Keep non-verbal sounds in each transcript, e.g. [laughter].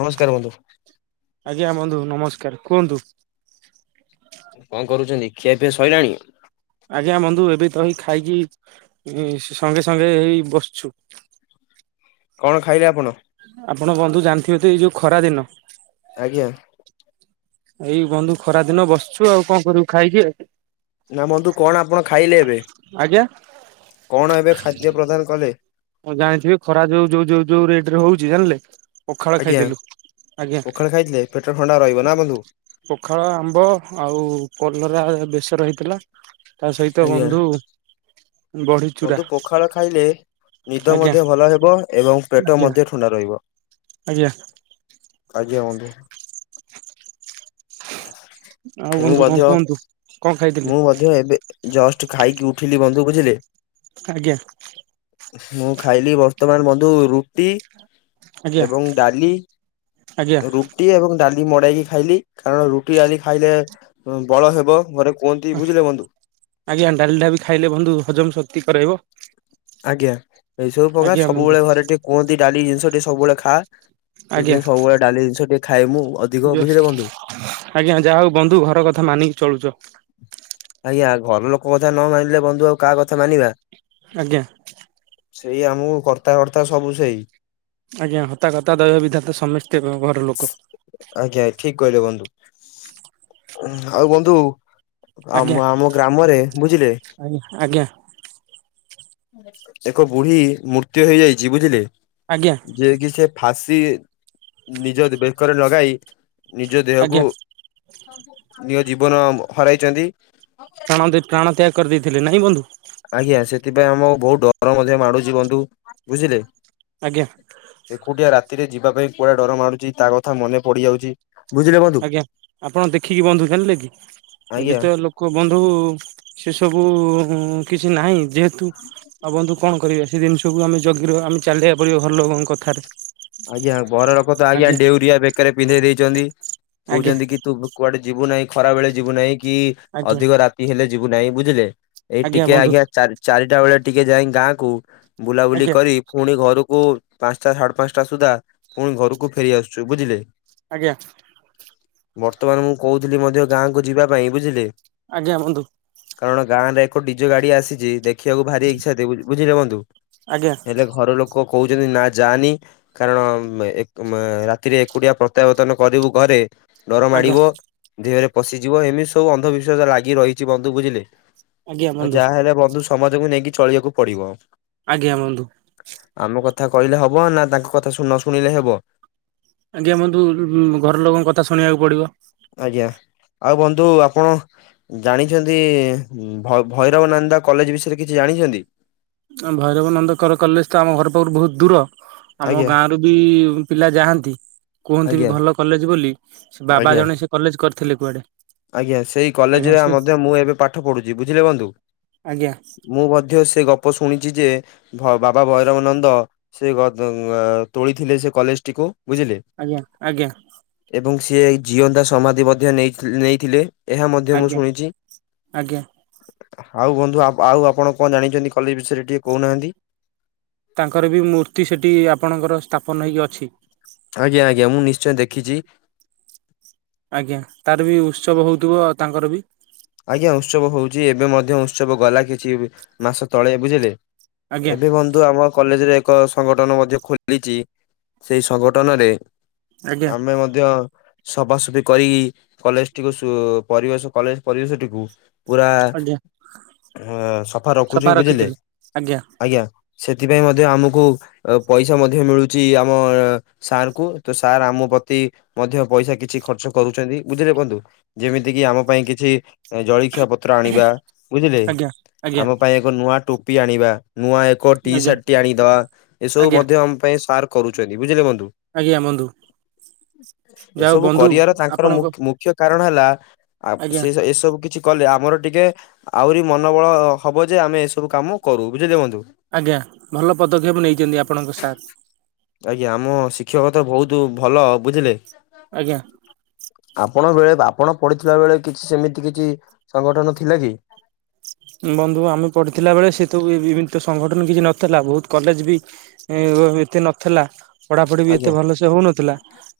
ନମସ୍କାର ବନ୍ଧୁ। ଆଜ୍ଞା ବନ୍ଧୁ ନମସ୍କାର, କୁହନ୍ତୁ? କଣ କରୁଛନ୍ତି ଖିଆପିଆ ସରିଲଣି? ଆଜ୍ଞା ବନ୍ଧୁ ଏବେ ତ ହେଇ ଖାଇକି ସଙ୍ଗେ ସଙ୍ଗେ ହେଇ ବସଛୁ। [inaudible] କଣ ଖାଇଲେ ଆପଣ? ଆପଣ ବନ୍ଧୁ ଜାଣିଥିବେ ତ ଏଇ ଯୋଉ ଖରା ଦିନ। ଆଜ୍ଞା ଏଇ ବନ୍ଧୁ ଖରା ଦିନ ବସିଛୁ ଆଉ କଣ କରିବୁ ଖାଇକି? ନା ବନ୍ଧୁ କଣ ଆପଣ ଖାଇଲେ ଏବେ? ଆଜ୍ଞା କଣ ଏବେ ଖାଦ୍ୟ ପ୍ରଦାନ କଲେ? ମୁଁ ଜାଣିଥିବି ଖରା ଯୋଉ ଯୋଉ ଯୋଉ ଯୋଉ ରେଟ ରେ ହଉଛି ଜାଣିଲେ? ପଖାଳ ଆଜ୍ଞା ଖାଇଦେଲୁ ଆଜ୍ଞା। ପଖାଳ ଖାଇଥିଲେ ପେଟ ଥଣ୍ଡା ରହିବ ନା ବନ୍ଧୁ। ପଖାଳ, ଆମ୍ବ, ଆଉ କଲରା ବେଶର ହେଇଥିଲା। ତା ସହିତ ଆଜ୍ଞା ବନ୍ଧୁ ବଢି ଚୁରା ବନ୍ଧୁ ପୋଖାଳ ଖାଇଲେ ନିଦ ଆଜ୍ଞା ମଧ୍ୟ ଭଲ ହେବ ଏବଂ ପେଟ ଆଜ୍ଞା ମଧ୍ୟ ଥଣ୍ଡା ରହିବ। ଆଜ୍ଞା ଆଜ୍ଞା ବନ୍ଧୁ। ଆଉ ମୁଁ ବନ୍ଧୁ କଣ ମଧ୍ୟ କୁହନ୍ତୁ କଣ ଖାଇଥିଲେ ମୁଁ ମଧ୍ୟ ଏବେ ଜଷ୍ଟ ଖାଇକି ଉଠିଲି ବନ୍ଧୁ ବୁଝିଲେ। ଆଜ୍ଞା। ମୁଁ ଖାଇଲି ବର୍ତ୍ତମାନ ବନ୍ଧୁ ରୁଟି ଆଜ୍ଞା ଏବଂ ଡାଲି ଆଜ୍ଞା ରୁଟି ଏବଂ ଡାଲି ମଡେଇକି ଖାଇଲି। କାରଣ ରୁଟି ଆଦି ଖାଇଲେ ବଳ ହେବ ଘୋରେ ଆଜ୍ଞା ଡାଲିଡା ବି ଖାଇଲେ ବନ୍ଧୁ ହଜମ ଶକ୍ତି କରାଇବ। ଆଜ୍ଞା ଏଇ ସବୁ ପ୍ରକା ଆଜ୍ଞା ବନ୍ଧୁ ସବୁବେଳେ ଘରେ ଟିକେ କୁହନ୍ତି ଡାଲି ଜିନିଷ ଟିକେ ସବୁବେଳେ ଖା ଆଜ୍ଞା ସେନିଷ ସବୁବେଳେ ଡାଲି ଜିନିଷ ଟିକେ ଖାଇଏ ମୁଁ ଅଧିକ ବୁଝିଲେ ବନ୍ଧୁ। ଆଜ୍ଞା ଯାହା ହଉ ବନ୍ଧୁ ଘର କଥା ମାନିକି ଚଳୁଛ। ଆଜ୍ଞା ଘର ଲୋକ କଥା ନ ମାନିଲେ ବନ୍ଧୁ ଆଉ କାହା କଥା ମାନିବା? ଆଜ୍ଞା। ସେଇ ଆମକୁ କର୍ତ୍ତା ହରର୍ତ୍ତା ସବୁ ସେଇ। ଆଜ୍ଞା ହତା କତା ଦୟବିଧାତା ସମସ୍ତେ ଘର ଲୋକ। ଆଜ୍ଞା ଠିକ କହିଲେ ଆଉ ବନ୍ଧୁ ଆମ ଆଜ୍ଞା ଆମ ଗ୍ରାମରେ ବୁଝିଲେ? ଆଜ୍ଞା ଆଜ୍ଞା ଏକ ବୁଢୀ ମୃତ୍ୟୁ ହେଇଯାଇଛି ବୁଝିଲେ ଆଜ୍ଞା ଯିଏ କି ସେ ଫାଶ ନିଜ ବେକରେ ଲଗାଇ ନିଜ ଆଜ୍ଞା ଦେହକୁ ନିଜ ଜୀବନ ହରାଇଛନ୍ତି। ପ୍ରାଣ ପ୍ରାଣ ତ୍ୟାଗ କରିଦେଇଥିଲେ ନାଇଁ ବନ୍ଧୁ? ଆଜ୍ଞା ସେଥିପାଇଁ ଆମ ବହୁତ ଡର ମଧ୍ୟ ମାଡୁଛି ବନ୍ଧୁ ବୁଝିଲେ। ଆଜ୍ଞା ଏକୁଟିଆ ରାତିରେ ଯିବା ପାଇଁ କୁଆଡେ ଡର ମାଡୁଛି ତା କଥା ମନେ ପଡିଯାଉଛି। ବୁଝିଲେ ବନ୍ଧୁ। ଆଜ୍ଞା ଆପଣ ଦେଖିକି ବନ୍ଧୁ ଜାଣିଲେ କି? ଏବେ ଆଜ୍ଞା ତ ଲୋକ ବନ୍ଧୁ ସେ ସବୁ ଉଁ କିଛି ନାହିଁ ଯେହେତୁ ଆଉ ବନ୍ଧୁ କଣ କରିବେ? ସେ ଜିନିଷକୁୁ ଆମେ ଜଗି ର ଆମେ ଚାଲିବାକୁ ପଡିବ ଘଲୋକଙ୍କ କଥାରେ। ଆଜ୍ଞା ବର ରଖ ତ ଆଜ୍ଞା ଡେଉରିଆ ବେକରେ ପିନ୍ଧେଇ ଦେଇଛନ୍ତି। ଆଜ୍ଞା କହୁଛନ୍ତି କି ତୁ କୁଆଡେ ଯିବୁ ନାହିଁ ଖରା ବେଳେ ଯିବୁ ନାହିଁ କି ଆଜ୍ଞା ଅଧିକ ରାତି ହେଲେ ଯିବୁ ନାହିଁ ବୁଝ ବୁଝିଲେ ଏଇ ଟିକେ ଆଜ୍ଞା ଚାରି ଚାରିଟା ବେଳେ ଟିକେ ଯାଇ ଗାଁ କୁ। ବୁଲାବୁଲି ଆଜ୍ଞା କରି ପୁଣି ଘରକୁ ପାଞ୍ଚଟା ସାଢେ଼ ପାଞ୍ଚଟା ସୁଦ୍ଧା ପୁଣି ଘରକୁ ଫେରି ଆସୁଛୁ ବୁଝିଲେ। ଆଜ୍ଞା। ବର୍ତ୍ତମାନ ମୁଁ କହୁଥିଲି ମଧ୍ୟ ଗାଁକୁ ଯିବା ପାଇଁ ବୁଝିଲେ ଆଜ୍ଞା, ବନ୍ଧୁ। କାରଣ ଗାଁରେ ଏକ ଡିଜୋ ଗାଡି ଆସିଛି ଦେଖିବାକୁ ଭାରି ଇଚ୍ଛା ଥି ବୁଝିଲେ ବନ୍ଧୁ। ଆଜ୍ଞା ହେଲେ ଘର ଲୋକ କହୁଛନ୍ତି ନା ଯାନି କାରଣ ଏକ ରାତିରେ ଏକୁଟିଆ ପ୍ରତ୍ୟାବର୍ତ୍ତନ କରିବୁ ଘରେ ଡର ଆଜ୍ଞା ମାଡିବ! ଦେହରେ ପଶିଯିବ! ଏମିତି ସବୁ ଅନ୍ଧବିଶ୍ଵାସ ଲାଗି ରହିଛି ବନ୍ଧୁ ବୁଝିଲେ। ଆଜ୍ଞା ଆ ବନ୍ଧୁ ଯାହାହଲେ ବନ୍ଧୁ ସମାଜକୁ ନେଇକି ଚଳିବାକୁ ପଡିବ। ଆଜ୍ଞା, ବନ୍ଧୁ। ଆମ କଥା କହିଲେ ହବ ନା ତାଙ୍କ କଥା ନ ଶୁଣିଲେ ହବ। ଆଜ୍ଞା, ବନ୍ଧୁ ଘର ଲୋକଙ୍କ କଥା ଶୁଣିବାକୁ ପଡିବ। ଆଜ୍ଞା ଆଉ ବନ୍ଧୁ ଆପଣ ଜାଣିଛନ୍ତି ଭୈରବ ନନ୍ଦା କଲେଜ ବିଷୟରେ କିଛି ଜାଣିଛନ୍ତି? ଆ ଭୈରବ ନନ୍ଦକର୍ କଲେଜ ତ ଆମ ଘର ପାଖରୁ ବହୁତ ଦୂର। ଆମ ଆଜ୍ଞା ଗାଁରୁ ବି ପିଲା ଯାଆନ୍ତି। କୁହନ୍ତିିଭି ଆଜ୍ଞା ଭଲ କଲେଜ ବୋଲି। ସେ ବାବା ଆଜ୍ଞା ଜଣେ ସେ କଲେଜ କରିଥିଲେ କୁଆଡେ। ଆଜ୍ଞା, ସେଇ ଆଜ୍ଞା କଲେଜରେ ଆ ସେ ମଧ୍ୟ ମୁଁ ଏବେ ପାଠ ପଢୁଛି ବୁଝିଲେ ବନ୍ଧୁ। ଆଜ୍ଞା ମୁଁ ମଧ୍ୟ ସେ ଗ ଅପ ଶୁଣିଛି ଯେ ବାବା ଭୈରବ ନନ୍ଦ ସେ ଗଦ୍ ତୋଳିଥିଲେ ସେ କଲେଜଟିକୁ। ବୁଝିଲେ। ଆଜ୍ଞା-ଆଜ୍ଞା। ଏବଂ ସିଏ ଜିଅନ୍ତା ସମାଧି ମଧ୍ୟ ନେଇ ନେଇଥିଲେ। ଏହା ମଧ୍ୟ ମୁଁ ଆଜ୍ଞା ଶୁଣିଛି। ଆଜ୍ଞା ଆଉ ବନ୍ଧୁ ଆଉ ଆଉ ଆପଣ କଣ ଜାଣିଛନ୍ତି କଲେଜ ବିଷୟରେ ଟିକେ କହୁନାହାନ୍ତି? ତାଙ୍କର ବି ମୂର୍ତ୍ତି ସେଠି ଆପଣଙ୍କର ସ୍ଥାପନ ହେଇକି ଅଛି। ଆଜ୍ଞା-ଆଜ୍ଞା ମୁଁ ନିଶ୍ଚୟ ଦେଖିଛି। ଆଜ୍ଞା, ତାର ବି ଉତ୍ସବ ହଉଥିବ ଆଉ ତାଙ୍କର ବି ଯ ଏବେ ମଧ୍ୟ ଉତ୍ସବ ଗଲା କିଛି ମାସ ତଳେ ବୁଝିଲେ ଆଜ୍ଞା ଏବେ ବନ୍ଧୁ ଆମ କଲେଜରେ ଏକ ସଂଗଠନ ମଧ୍ୟ ଖୋଲିଛି। ସେଇ ସଂଗଠନରେ ଆଜ୍ଞା ଆମେ ମଧ୍ୟ ସଫାସଫି କରି କଲେଜଟିକୁ ସୁ ପରିବେଶ କଲେଜ ପରିବେଶଟିକୁ ପୁରା ଆଜ୍ଞା ସଫା ରଖୁଛିୁ ବୁଝିଲେ ଆଜ୍ଞା ସେ ସେଥିପାଇଁ ମଧ୍ୟ ଆମକୁ ପଇସା ମଧ୍ୟ ମିଳୁଛି। ଆମ ସାରଙ୍କୁ ତ ସାର୍ ଆମ ପ୍ରତି ମଧ୍ୟ ପଇସା କିଛି ଖର୍ଚ୍ଚ କରୁଛନ୍ତି। ବୁଝିଲେ ବନ୍ଧୁ। ଯେମିତି କି ଆମ ପାଇଁ କିଛି ଜଳଖିଆ ପତ୍ର ଆଣିବା ବୁଝିଲେ ଆଜ୍ଞା ଆଜ୍ଞା ଆମ ପାଇଁ ଏକ ନୂଆ ଟୋପି ଆଣିବା। ନୂଆ ଏକ ଟି ଆଜ୍ଞା ସାର୍ଟ ଟି ଆଣିଦେବା। ଏସବୁ ଆଜ୍ଞା ମଧ୍ୟ ଆମ ପାଇଁ ସାର କରୁଛନ୍ତି ବୁଝିଲେ ବ ଉ। ଆଜ୍ଞା ବନ୍ଧୁ ଯାଉ ଏସବୁ ବନ୍ଧୁ କରିବାର ତାଙ୍କର ଆପଣଙ୍କ ମୁଖ୍ୟ ମୁଖ୍ୟ କାରଣ ହେଲା ଆଜ୍ଞା ସେ ଏସବୁ କିଛି କଲେ ଆ ଆମର ଟିକେ ଆହୁରି ମନୋବଳ ହବ ଯେ ଆମେ ଏସବୁ କାମ କରୁ। ବୁଝିଲେ ବନ୍ଧୁ। ଆଜ୍ଞା, ଭଲ ପଦକ୍ଷେପ ନେଇଛନ୍ତି ଆପଣଙ୍କ ସାର୍। ଶିକ୍ଷକତା ବହୁତ ଭଲ ବୁଝିଲେ ଆଜ୍ଞା। ଆପଣ ବେଳେ ଆପଣ ପଡିଥିବା ବେଳେ କିଛି ସେମିତି କିଛି ସଂଗଠନ ଥିଲା କି? ବନ୍ଧୁ ଆମେ ପଢିଥିଲା ବେଳେ ସେ ଇ ତ ସଂଗଠନ କିଛି ନଥିଲା ବହୁତ କଲେଜ ବି ଏତେ ନଥେଲା। ପଢାପଢି ବି ଏତେ ଆଜ୍ଞା ଭଲସ ହଉନଥିଲା।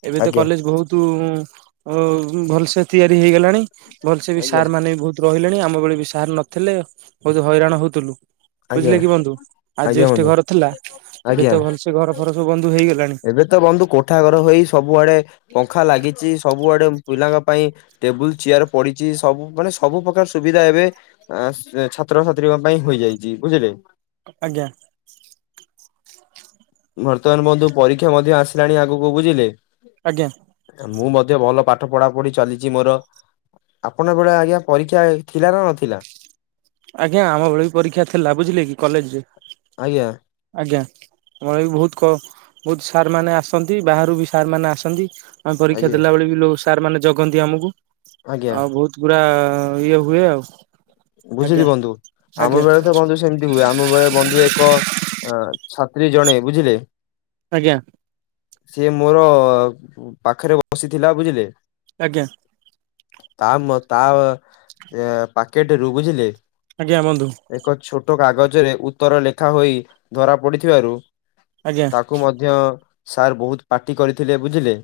ଏବେ ତ ଆଜ୍ଞା କଲେଜ ବହୁତ ଅ-ଅ ଭଲସେ ତିଆରି ହେଇଗଲାଣି। ଭଲସେ ବି ଆଜ୍ଞା ସାର୍ ମାନେ ବି ବହୁତ ରହିଲେଣି। ଆମ ଭଳେ ବି ସାର୍ ନ ଥିଲେ ବହୁତ ହଇରାଣ ହଉଥିଲୁ। ଆଜ୍ଞା ବୁଝିଲେ କି ବନ୍ଧୁ। ଆଜ୍ଞା ଆଜ୍ବେଷ୍ଟ ବନ୍ଧୁ ଘର ଥିଲା। ଏବେ ଆଜ୍ଞା, ତ ଭଲସେ ଘର ଫର ସବୁ ବନ୍ଧୁ ହେଇଗଲାଣି ଏବେ ତ ବନ୍ଧୁ କୋଠା ଘର ହେଇ ସବୁଆଡେ ପଙ୍ଖା ଲାଗିଛି। ଚି ସବୁଆଡେ ପିଲାଙ୍କ ପାଇଁ ଟେବୁଲ ଚେୟାର ପଡିଛି ସବୁ ମାନେ ସବୁ ପ୍ରକାର ସୁବିଧା ଏବେ ଆ ଷ୍ଟ୍ରେ ଛାତ୍ରଛାତ୍ରୀଙ୍କ ପାଇଁ ହେଇଯାଇଛି ବୁଝିଲେ? ଆଜ୍ଞା। ବର୍ତ୍ତମାନ ବନ୍ଧୁ ପରୀକ୍ଷା ମଧ୍ୟ ଆସିଲାଣି ଆଗକୁ ବୁଝିଲେ? ଆଜ୍ଞା। ମୁଁ ମଧ୍ୟ ଭଲ ପାଠ ପଢା ପଢି ଚାଲିଛି ମୋର ଆପଣବେଳେ ଆଜ୍ଞା ପରୀକ୍ଷା ଥିଲା ନା ନଥିଲା? ଆଜ୍ଞା ଆମ ବେଳେ ବି ପରୀକ୍ଷା ଥିଲା ବୁଝିଲେ କି କଲେଜରେ ଆଜ୍ଞା। ଆଜ୍ଞା ଆମର ବି ବହୁତ କ ବହୁତ ସାରମାନେ ଆସନ୍ତି ବାହାରୁ ବି ସାରମାନେ ଆସନ୍ତି। ଆମେ ପରୀକ୍ଷା ଆଜ୍ଞା ଦେଲା ବେଳେ ବି ଲୋ ସାର୍ ମାନେ ଜଗନ୍ତି ଆମକୁ ଆଜ୍ଞା ଆଉ ବହୁତ ପୁରା ହଁ ଇଏ ହୁଏ ଆଉ। ଆଜ୍ଞା ବୁଝିଲି ବନ୍ଧୁ ଆମ ଆଜ୍ଞା ବେଳେ ତ ବନ୍ଧୁ ସେମିତି ହୁଏ ଆମ ବେଳେ ବନ୍ଧୁ ଏକ ଅ ଛାତ୍ରୀ ଜଣେ ବୁଝିଲେ? ଆଜ୍ଞା। ସିଏ ମୋର ପାଖରେ ବସିଥିଲା ବୁଝିଲେ। ଆଜ୍ଞା। ତା ମ ତା ଏ ପାକେଟରୁ ବୁଝିଲେ? ଆଜ୍ଞା ବଧୁ। ଏକ ଛୋଟ କାଗଜରେ ଉତ୍ତର ଲେଖା ହୋଇ ଧରା ପଡିଥିବାରୁ ଆଜ୍ଞା ତାକୁ ମଧ୍ୟ ସାର୍ ବହୁତ ପାଟି କରିଥିଲେ ବୁଝିଲେ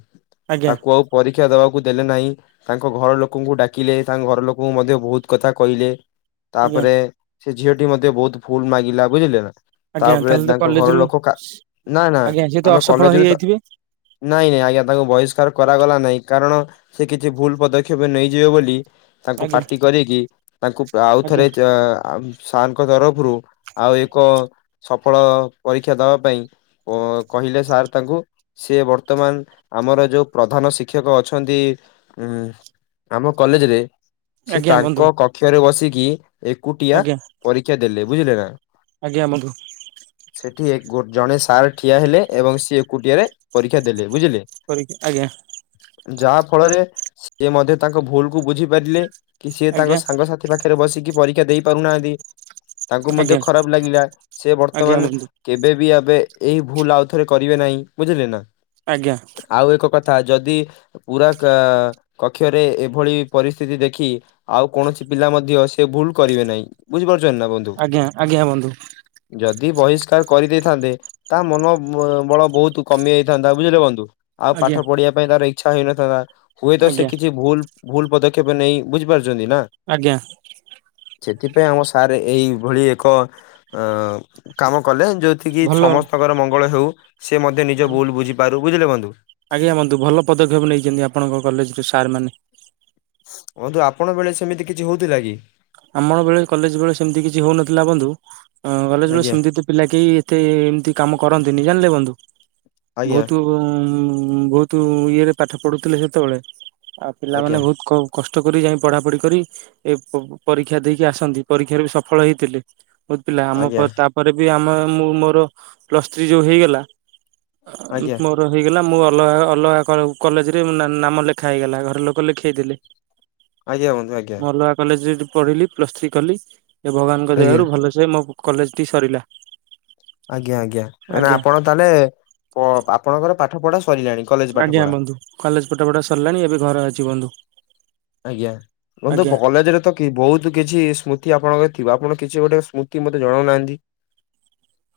ଆଜ୍ଞା ତାକୁ ଆଉ ପରି ଶିକ୍ଷା ଦେବାକୁ ଦେଲେ ନାହିଁ ତାଙ୍କ ଘର ଲୋକଙ୍କୁ ଡାକିଲେ ତାଙ୍କ ଘର ଲୋକଙ୍କୁ ମଧ୍ୟ ବହୁତ କଥା କହିଲେ। ଆଜ୍ଞା ତାପରେ ସେ ଝିଅଟି ମଧ୍ୟ ବହୁତ ଭୁଲ ମାଗିଲା ବୁଝିଲେ ନା? ଆଜ୍ଞା ତାପରେ ତାହେଲେ ତ ତାଙ୍କ ଘର କଲେଜରୁ ଲୋକ କା ନା ନା ଆଜ୍ଞା ସିଏ ତ ଆମେ ଅସଫଳ କଲେଜରୁ ହେଇଯାଇଥିବେ ନାଇଁ ନାଇଁ ଆଜ୍ଞା ତାଙ୍କୁ ବହିଷ୍କାର କରାଗଲା ନାହିଁ କାରଣ ସେ କିଛି ଭୁଲ ପଦକ୍ଷେପ ନେଇଯିବେ ବୋଲି ତାଙ୍କୁ ଆଜ୍ଞା ପାଟି କରିକି ତାଙ୍କୁ ଆଉ ଆଜ୍ଞା ଥରେ ଚା ସାର୍ ଙ୍କ ତରଫରୁ ଆଉ ଏକ ସଫଳ ପରୀକ୍ଷା ଦବା ପାଇଁ କହିଲେ ସାର୍ ତାଙ୍କୁ ସିଏ ବର୍ତ୍ତମାନ ଆମର ଯୋଉ ପ୍ରଧାନ ଶିକ୍ଷକ ଅଛନ୍ତି ଉ ଆମ କଲେଜ ରେ ଆଜ୍ଞା ବନ୍ଧୁ। କକ୍ଷରେ ବସିକି ଏକୁଟିଆ ଆଜ୍ଞା ପରୀକ୍ଷା ଦେଲେ ବୁଝିଲେ ନା ଆଜ୍ଞା ବନ୍ଧୁ ସେଠି ଏକ ଜଣେ ସାର୍ ଠିଆ ହେଲେ ଏବଂ ସିଏ ଏକୁଟିଆରେ ପରୀକ୍ଷା ଦେଲେ। ବୁଝିଲେ କରିକି ଆଜ୍ଞା। ଯାହା ଫଳରେ ସିଏ ମଧ୍ୟ ତାଙ୍କ ଭୁଲ କୁ ବୁଝି ପାରିଲେ କିଛି ତାଙ୍କ ଆଜ୍ଞା ସାଙ୍ଗସାଥି ପାଖରେ ବସିକି ପରୀକ୍ଷା ଦେଇ ପାରୁନାହାନ୍ତି ତାଙ୍କୁ ମଧ୍ୟ ଆଜ୍ଞା ଖରାପ ଲାଗିଲା ସେ ଆଜ୍ଞା ବର୍ତ୍ତମାନ ବନ୍ଧୁ କେବେବି ଏବେ ଏଇ ଭୁଲ ଆଉ ଥରେ କରିବେ ନାହିଁ ବୁଝିଲେ ନା ଆଜ୍ଞା ଆଉ ଏକ କଥା ଥା ଯଦି ପୁରା କକ୍ଷରେ ଏଭଳି ପରିସ୍ଥିତି ଦେଖି ଆଉ କୌଣସି ପିଲା ମଧ୍ୟ ସେ ଭୁଲ କରିବେ ନାହିଁ ବୁଝିପାରୁ ଆଜ୍ଞା ଆଜ୍ଞା ବନ୍ଧୁ। ଯଦି ବହିଷ୍କାର କରିଦେଇଥାନ୍ତେ ତା ମନ ବଳ ବହୁତ କମି ଯାଇଥାନ୍ତା ବୁଝିଲେ ବନ୍ଧୁ। ଆଉ ଆଜ୍ଞା ପାଠ ପଢିବା ପାଇଁ ତାର ଇଚ୍ଛା ହେଇନଥାନ୍ତା ହୁଏତ ସେ ଆଜ୍ଞା କିଛି ଭୁଲ ଭୁଲ ପଦ କେବେ ନେଇ ବୁଝିପାରୁଛନ୍ତି ନା ଆଜ୍ଞା ସେଥିପାଇଁ ଆମ ସାର୍ ଏଇଭଳି ଏକ ଅ କାମ କଲେ ଯେଉଁଠି କିି ସମସ୍ତଙ୍କର ମଙ୍ଗଳ ହେଉ ସେ ମଧ୍ୟ ନିଜ ଭଲ ଭୁଲ ବୁଝିପାରୁ ବୁଝିଲେ ବନ୍ଧୁ? ଆଜ୍ଞା ବନ୍ଧୁ ଭଲ ପଦକ୍ଷେପ ନେଇଛନ୍ତି ଆପଣଙ୍କ କଲେଜରେ ସାରମାନେ ବନ୍ଧୁ ଆପଣ ବେଳେ ସେମିତି କିଛି ହଉଥିଲା କି? ଆମ ବେଳେ କଲେଜ ବେଳେ ସେମିତି କିଛି ହଉନଥିଲା ବନ୍ଧୁ କଲେଜ ବେଳେ ଆଜ୍ଞା ସେମତି ତ ପିଲା କେହି ଏତେ ଏମିତି କାମ କରନ୍ତି ନି ଜାଣିଲେ ବନ୍ଧୁ। ଆଜ୍ଞା ବହୁତୁ ବହୁତୁ ଇଏରେ ପାଠ ପଢୁଥିଲେ ସେତେବେଳେ ଆଉ ଆଜ୍ଞା ପିଲାମାନେ ବହୁତୁ କଷ୍ଟ କରି ଯାଇ ପଢା ପଢି କରି ଏ ପରୀକ୍ଷା ଦେଇକି ଆସନ୍ତି ପରୀକ୍ଷାରେ ବି ସଫଳ ହେଇଥିଲେ ବହୁତୁ ପିଲା ଆମ ଆଜ୍ଞା ତାପରେ ବି ଆମ ମୁଁ ମୋର ପ୍ଲସ ଥ୍ରି ଯୋଉ ହେଇଗଲା। ଆଜ୍ଞା ମୋର ହେଇଗଲା ମୋ ଅଲଗା ଅଲଗା କ କଲେଜରେ ନାଁ ନାମ ଲେଖା ହେଇଗଲା ଘରେ ଲୋକ ଲେଖେଇଦେଲେ। ଆଜ୍ଞା ବନ୍ଧୁ ଆଜ୍ଞା। ମୁଁ ଅଲଗା କଲେଜରେ ପଢିଲି ପ୍ଲସ ଥ୍ରୀ କଲି। ଏ ଭଗବାନଙ୍କ ଆଜ୍ଞା ଦୟାରୁ ଭଲସେ ମୋ କଲେଜଟି ସରିଲା। ଆଜ୍ଞା ଆଜ୍ଞା ନା ଆଜ୍ଞା ଆପଣ ତାହେଲେ ପ ଆପଣଙ୍କର ପାଠ ପଢା ସରିଲାଣି କଲେଜ ପାଠ ଆଜ୍ଞା ପଢା ବନ୍ଧୁ କଲେଜ ପାଠ ପଢ଼ା ସରିଲାଣି ଏବେ ଘର ଅଛି ବନ୍ଧୁ। ଆଜ୍ଞା ବନ୍ଧୁ ଆଜ୍ଞା କଲେଜରେ କି ବହୁତୁ କିଛି ସ୍ମୃତି ଆପଣଙ୍କ ଥିବ ଆପଣ କିଛି ଗୋଟେ ସ୍ମୃତି ମୋତେ ଜଣାଉନାହାନ୍ତି।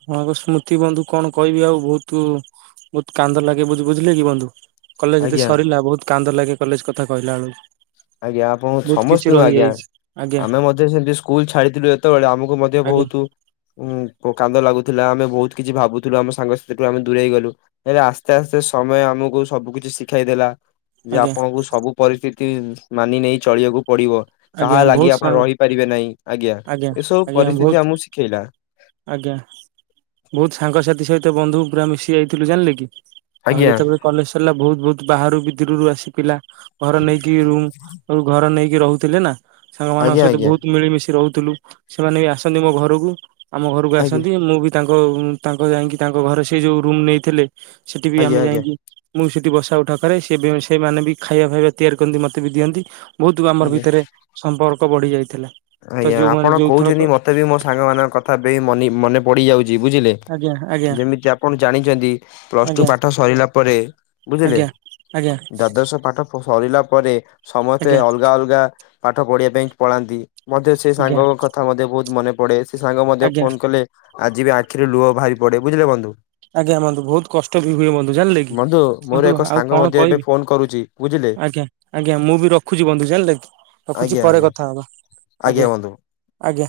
ହଁ ଏକ ସ୍ମୃତି ବନ୍ଧୁ କଣ କହିବି ଆଉ ବହୁତୁ ବହୁତ କାନ୍ଦ ଲାଗେ ବୁଝି ବୁଝିଲେ କି ବନ୍ଧୁ କଲେଜ ଯଦି ଆଜ୍ଞା ସରିଲା ବହୁତ କାନ୍ଦ ଲାଗେ କଲେଜ କଥା କହିଲା ବେଳକୁ। ଆଜ୍ଞା ଆପଣ ବହୁତ କିଛି ସମସ୍ତଙ୍କୁ ଆଜ୍ଞା ରହିଯାଇଛି। ଆଜ୍ଞା ଆମେ ମଧ୍ୟ ସେମିତି ସ୍କୁଲ ଛାଡିଥିଲୁ ଯେତେବେଳେ ଆମକୁ ମଧ୍ୟ ଆଜ୍ଞା ବହୁତୁ ଉ କାନ୍ଦ ଲାଗୁ ଥିଲା ଆମେ ବହୁତ କିଛି ଭାବୁଥିଲୁ ଆମ ସାଙ୍ଗସାଥି ଠୁ ଆମେ ଦୂରେଇ ଗଲୁ ହେଲେ ଆସ୍ତେ ଆସ୍ତେ ସମୟ ଆମକୁ ସବୁ କିଛି ଶିଖାଇ ଦେଲା ଯେ ଆଜ୍ଞା ଆପଣଙ୍କୁ ସବୁ ପରିସ୍ଥିତି ମାନି ନେଇ ଚଳିବାକୁ ପଡିବ କାହା ଆଜ୍ଞା ଲାଗି ବହୁତ ଆପଣ ସାଙ୍ଗ ରହିପାରିବେ ନାହିଁ ଆଜ୍ଞା ଏସବୁ ଆଜ୍ଞା ପରିସ୍ଥିତି ବହୁତ ଆମକୁ ଶିଖେଇଲା। ଆଜ୍ଞା ବହୁତ ସାଙ୍ଗସାଥି ସହିତ ତେ ବନ୍ଧୁ ପୁରା ମିଶି ଯାଇଥିଲୁ ଜାଣିଲେ କି ଆଉ ଆଜ୍ଞା ଯେତେବେଳେ କଲେଜ ସରିଲା ବହୁତୁ ବହୁତୁ ବାହାରୁ ବିଦୂରରୁ ଆସି ପିଲା ଘର ନେଇକି ରୁମ ଆଉ ଘର ନେଇକି ରହୁଥିଲେ ନା ସାଙ୍ଗ ମାନଙ୍କ ଆଜ୍ଞା ସହିତ ଆଜ୍ଞା ବହୁତ ମିଳିମିଶି ରହୁଥିଲୁ ସେମାନେ ବି ଆସନ୍ତି ମୋ ଘରକୁ। ଆମ ଘରକୁ ଆଜ୍ଞା ଆସନ୍ତି ମୁଁ ବି ତାଙ୍କ ତାଙ୍କ ଯାଇକି ତାଙ୍କ ଘରେ ସେ ଯୋଉ ରୁମ୍ ନେଇଥିଲେ ସେଠି ବି ଆଜ୍ଞା ଆମେ ଆଜ୍ଞା। ଯାଇକି ମୁଁ ସେଠି ବସା ଉଠା କରେ ସେବି ସେମାନେ ବି ଖାଇବା ଫାଇବା ତିଆରି କରନ୍ତି ମତେ ବି ଦିଅନ୍ତି ବହୁତ ଆମର ବି ଆଜ୍ଞା ଏଥିରେ ସମ୍ପର୍କ ବଢି ଯାଇଥିଲା। ତ ଆଜ୍ଞା ଯୋଉମାନେ ଆପଣ ଯୋଉଥରକ କହୁଛନ୍ତି ମତେ ବି ମୋ ସାଙ୍ଗ ମାନଙ୍କ କଥା ଏବେ ମନି ମନେ ପଡି ଯାଉଛି। ଯି ବୁଝିଲେ? ଆଜ୍ଞା ଆଜ୍ଞା ଯେମିତି ଆପଣ ଜାଣିଛନ୍ତି ପ୍ଲସ ଟୁ ଆଜ୍ଞା ପାଠ ସରିଲା ପରେ ବୁଝିଲେ? ଆଜ୍ଞା ଆଜ୍ଞା ଦାଦର୍ଶ ପାଠ ଫ୍ ସରିଲା ପରେ ସମସ୍ତେ ଆଜ୍ଞା ଅଲଗା ଅଲଗା ପାଠ ପଢିବା ପାଇଁ ପଳାନ୍ତି। ମଧ୍ୟ ସେ ଆଜ୍ଞା ସାଙ୍ଗଙ୍କ କଥା ମଧ୍ୟ ବହୁତ ମନେ ପଡେ ସେ ସାଙ୍ଗ ମଧ୍ୟ ଆଜ୍ଞା ଫୋନ କଲେ ଆଜି ବି ଖିରେ ଲୁହ ବାହାରି ପଡେ ବୁଝିଲେ ବନ୍ଧୁ। ଆଜ୍ଞା ବନ୍ଧୁ ବହୁତ କଷ୍ଟ ବି ହୁଏ ବନ୍ଧୁ ଜାଣିଲେ କି ବନ୍ଧୁ ମୋର ବନ୍ଧୁ ଏକ ଆଉ ସାଙ୍ଗ କଣ ମଧ୍ୟ ଏବେ କହିବି? ଫୋନ କରୁଛି ବୁଝିଲେ ଆଜ୍ଞା ଆଜ୍ଞା ମୁଁ ବି ରଖୁଛି ବନ୍ଧୁ ଜାଣିଲ ରଖୁଛି ଆଜ୍ଞା ପରେ ଆଜ୍ଞା କଥା ହବା। ଆଜ୍ଞା ବନ୍ଧୁ। ଆଜ୍ଞା।